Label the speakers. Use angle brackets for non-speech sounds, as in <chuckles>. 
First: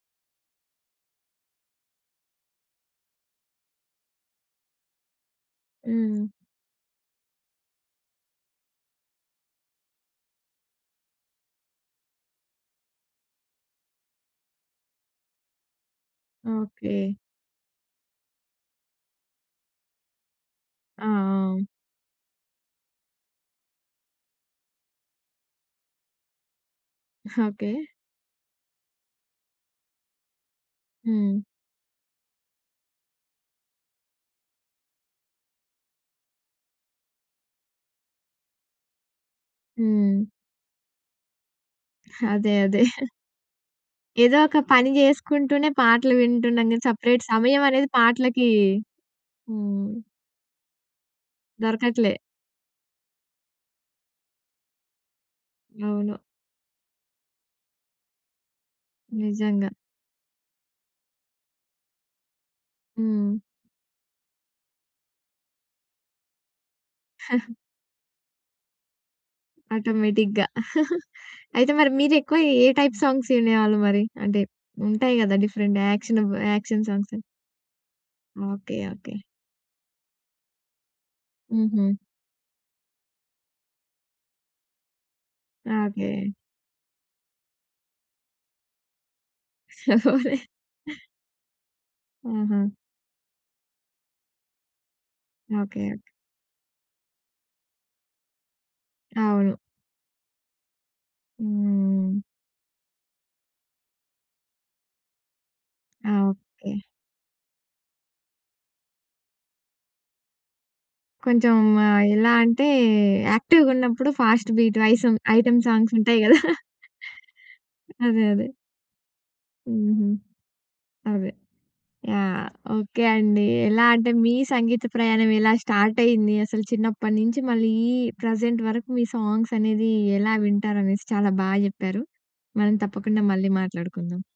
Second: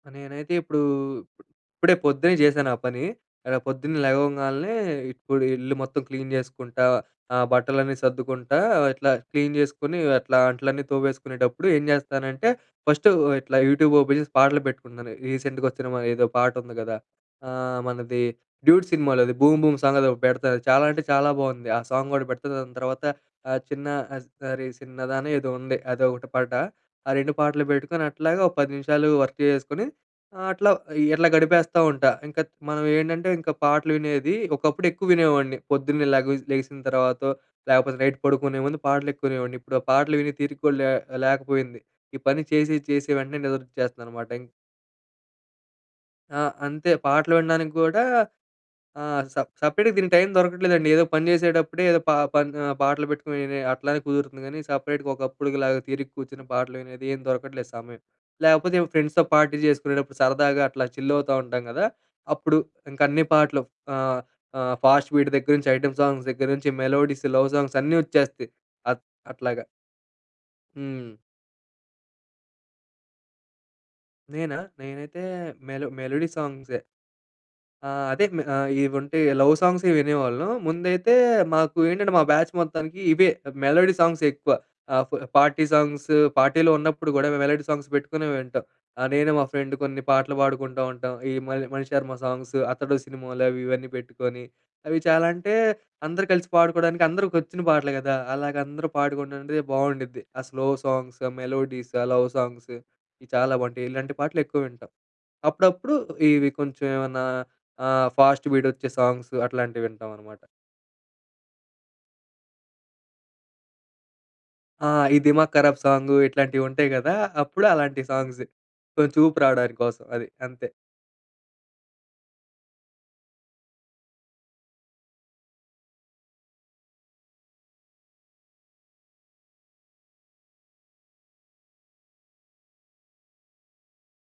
Speaker 1: నేనైతే ఇప్పుడూ ఇప్పుడే పొద్దున్నే జేశాను ఆ పని. ఎడ పొద్దున్నే లెగవంగాల్నే, ఇప్పుడు ఇల్లు మొత్తం క్లీన్
Speaker 2: హ్మ్.
Speaker 1: జేసుకుంటా, ఆహ్, బట్టలన్నీ సర్దుకుంటా, ఇట్లా క్లీన్ జేసుకునీ, అట్లా అంట్లన్నీ తోవేసుకునేటప్పుడు ఏం జేస్తానంటే, ఫస్ట్ ఇట్లా యూట్యూబ్ ఓపెన్ జేసి పాటలు పెట్టుకున్నాను. రీసెంట్‌గా వచ్చిన మ ఏదో పాట ఉంది గదా!
Speaker 2: ఓకే.
Speaker 1: ఆహ్, మనది 'డ్యూడ్' సినిమాలోది 'బూమ్, బూమ్' సాంగ్ అది ఒగటి పెడతాను చాలా అంటే
Speaker 2: ఆ!
Speaker 1: చాలా
Speaker 2: ఆ!
Speaker 1: బోంది. ఆ సాంగ్ గూడా పెడతా. దాని తర్వాత ఆహ్, 'చిన్న అరె చిన్నదా' అని ఏదో ఉంది అదొకటి పాట. ఆ 2
Speaker 2: <chuckles>
Speaker 1: పాటలు
Speaker 2: ఓకే.
Speaker 1: పెట్టుకొని అట్లాగా ఒక 10 నిమిషాలు వర్క్ చేసేసుకొని ఆహ్, అట్లా ఇట్లా
Speaker 2: హ్మ్.
Speaker 1: గడిపేస్తా ఉంటా. ఇంకా మనం ఏంటంటే, ఇంకా పాటలు వినేది ఒకప్పుడు ఎక్కువ వినేవాడిని. పొద్దున్నే లేగవ లెగిసిన తర్వాతో లాకపోతే, నైట్ పడుకునే ముందు పాటలు ఎక్కువ వినేవాడిని. ఇప్పుడు ఆ పాటలు
Speaker 2: హ్మ్.
Speaker 1: వినే తీరిక లే లేకపోయింది. ఈ పని
Speaker 2: అదే.
Speaker 1: చేసి,
Speaker 2: అదే. <laughs>
Speaker 1: చేసి వెంటనే నిదరొచ్చేస్తదనమాట.
Speaker 2: ఏదో
Speaker 1: ఇం
Speaker 2: ఒక పని జేసుకుంటూనే పాటలు
Speaker 1: ఆ!
Speaker 2: వింటున్నాం గానీ,
Speaker 1: అంతే.
Speaker 2: సపరేట్
Speaker 1: పాటలు
Speaker 2: సమయం
Speaker 1: వినడానికి
Speaker 2: అనేది
Speaker 1: గూడా
Speaker 2: పాటలకి
Speaker 1: ఆహ్, స
Speaker 2: హ్మ్.
Speaker 1: సపరేట్‌గా దీనికి టైం దొరకట్లేదండి. ఏదో పని జేసేటప్పుడే ఏదో
Speaker 2: దొరకట్లే.
Speaker 1: పా పన్ ఆహ్, పాటలు పెట్టుకొని వినే అట్లానే కుదురుతుంది గానీ, సపరేట్‌గా ఒకప్పుడుకి లాగా తీరిక
Speaker 2: అవును.
Speaker 1: కూర్చుని పాటలు వినేది ఏం దొరకట్లేదు సమయం. లాకపోతే, ఎవో ఫ్రెండ్స్‌తో పార్టీ
Speaker 2: నిజంగా.
Speaker 1: చేసుకునేటప్పుడు, సరదాగా అట్లా చిల్ అవుతా ఉంటాం గదా. అప్పుడు ఇంకా అన్ని
Speaker 2: హ్మ్.
Speaker 1: పాటలు. ఆహ్, ఆహ్, ఫాస్ట్ బీట్ దగ్గర నుంచి, ఐటెమ్ సాంగ్స్ దగ్గర నుంచి, మెలోడీస్, లవ్
Speaker 2: <chuckles>
Speaker 1: సాంగ్స్ అన్నీ వచ్చేస్తాయి. అట్ అట్లాగా.
Speaker 2: ఆటోమేటిక్‌గా.
Speaker 1: హ్మ్.
Speaker 2: <laughs> అయితే, మరి మీరు ఎక్కువ ఏ టైప్ సాంగ్స్ వినేవాళ్ళు మరి. అంటే
Speaker 1: నేనా?
Speaker 2: ఉంటాయి
Speaker 1: నేనైతే
Speaker 2: గదా! డిఫరెంట్
Speaker 1: మెలో
Speaker 2: యాక్షన్
Speaker 1: మెలోడీ
Speaker 2: ఆఫ్
Speaker 1: సాంగ్సే.
Speaker 2: Action songs.
Speaker 1: ఆ! అదే మె ఆహ్,
Speaker 2: ఓకే. ఓకే.
Speaker 1: ఇవుంటే లవ్ సాంగ్స్ వినేవాళ్ళం. ముందైతే మాకు
Speaker 2: హుహు.
Speaker 1: ఏంటంటే, మా బ్యాచ్ మొత్తానికి ఇవే. మెలోడీ సాంగ్స్ ఎక్కువ ఆహ్, ఫ్ పార్టీ సాంగ్సు
Speaker 2: ఓకే.
Speaker 1: పార్టీలో ఉన్నప్పుడు గూడా మేము మెలోడీ సాంగ్స్ పెట్టుకునే వింటాం. ఆహ్, నేను మా ఫ్రెండ్ కొన్ని పాటలు పాడుకుంటూ
Speaker 2: <laughs>
Speaker 1: ఉంటాం. ఈ మణి మణిశర్మ సాంగ్సు.
Speaker 2: హుహు.
Speaker 1: 'అతడు' సినిమాలోవి ఇవన్నీ పెట్టుకోని, అవి చాలా అంటే
Speaker 2: ఓకే.
Speaker 1: అందరూ కలిసి పాడుకోడానికి, అందరికి వచ్చిన పాటలు గదా! అలాగ అందరూ
Speaker 2: అవును.
Speaker 1: పాడుకుంటే బావుండుద్ది. ఆ స్లో సాంగ్స్, మెలోడీస్ ఆ
Speaker 2: హ్మ్.
Speaker 1: లవ్ సాంగ్స్ ఇవి చాలా బావుంటాయి. ఇలాంటి పాటలు ఎక్కువ వింటాం. అప్పుడప్పుడు ఇవి
Speaker 2: ఓకే.
Speaker 1: కొంచెం ఏమన్నా ఆహ్, ఫాస్ట్ బీట్ వచ్చే సాంగ్స్ అట్లాంటివింటాం అనమాట.
Speaker 2: కొంచెం ఆహ్, ఎలా అంటే యాక్టివ్‌గున్నప్పుడు ఫాస్ట్ బీట్
Speaker 1: ఆ!
Speaker 2: ఐసం
Speaker 1: ఈ
Speaker 2: ఐసమ్
Speaker 1: 'దిమాక్
Speaker 2: ఐటెమ్
Speaker 1: కరాబ్'
Speaker 2: సాంగ్స్
Speaker 1: సాంగు
Speaker 2: ఉంటాయి గదా. <chuckles>
Speaker 1: ఇట్లాంటివి ఉంటాయి గదా. అప్పుడు అలాంటి
Speaker 2: అదే.
Speaker 1: సాంగ్స్
Speaker 2: అదే.
Speaker 1: కొంచెం ఊపు రావడాని కోసం
Speaker 2: హుహు.
Speaker 1: అది అంతే.
Speaker 2: అదే. యాహ్! ఓకే అండి. ఎలా అంటే, మీ సంగీత ప్రయాణం ఎలా స్టార్ట్ అయింది, అసలు చిన్నప్పడి నుంచి మళ్ళీ ఈ ప్రెజెంట్ వరకు, మీ సాంగ్స్ అనేది ఎలా వింటారనేసి చాలా బా జెప్పారు. మనం తప్పకుండా మళ్ళీ మాట్లాడుకుందాం.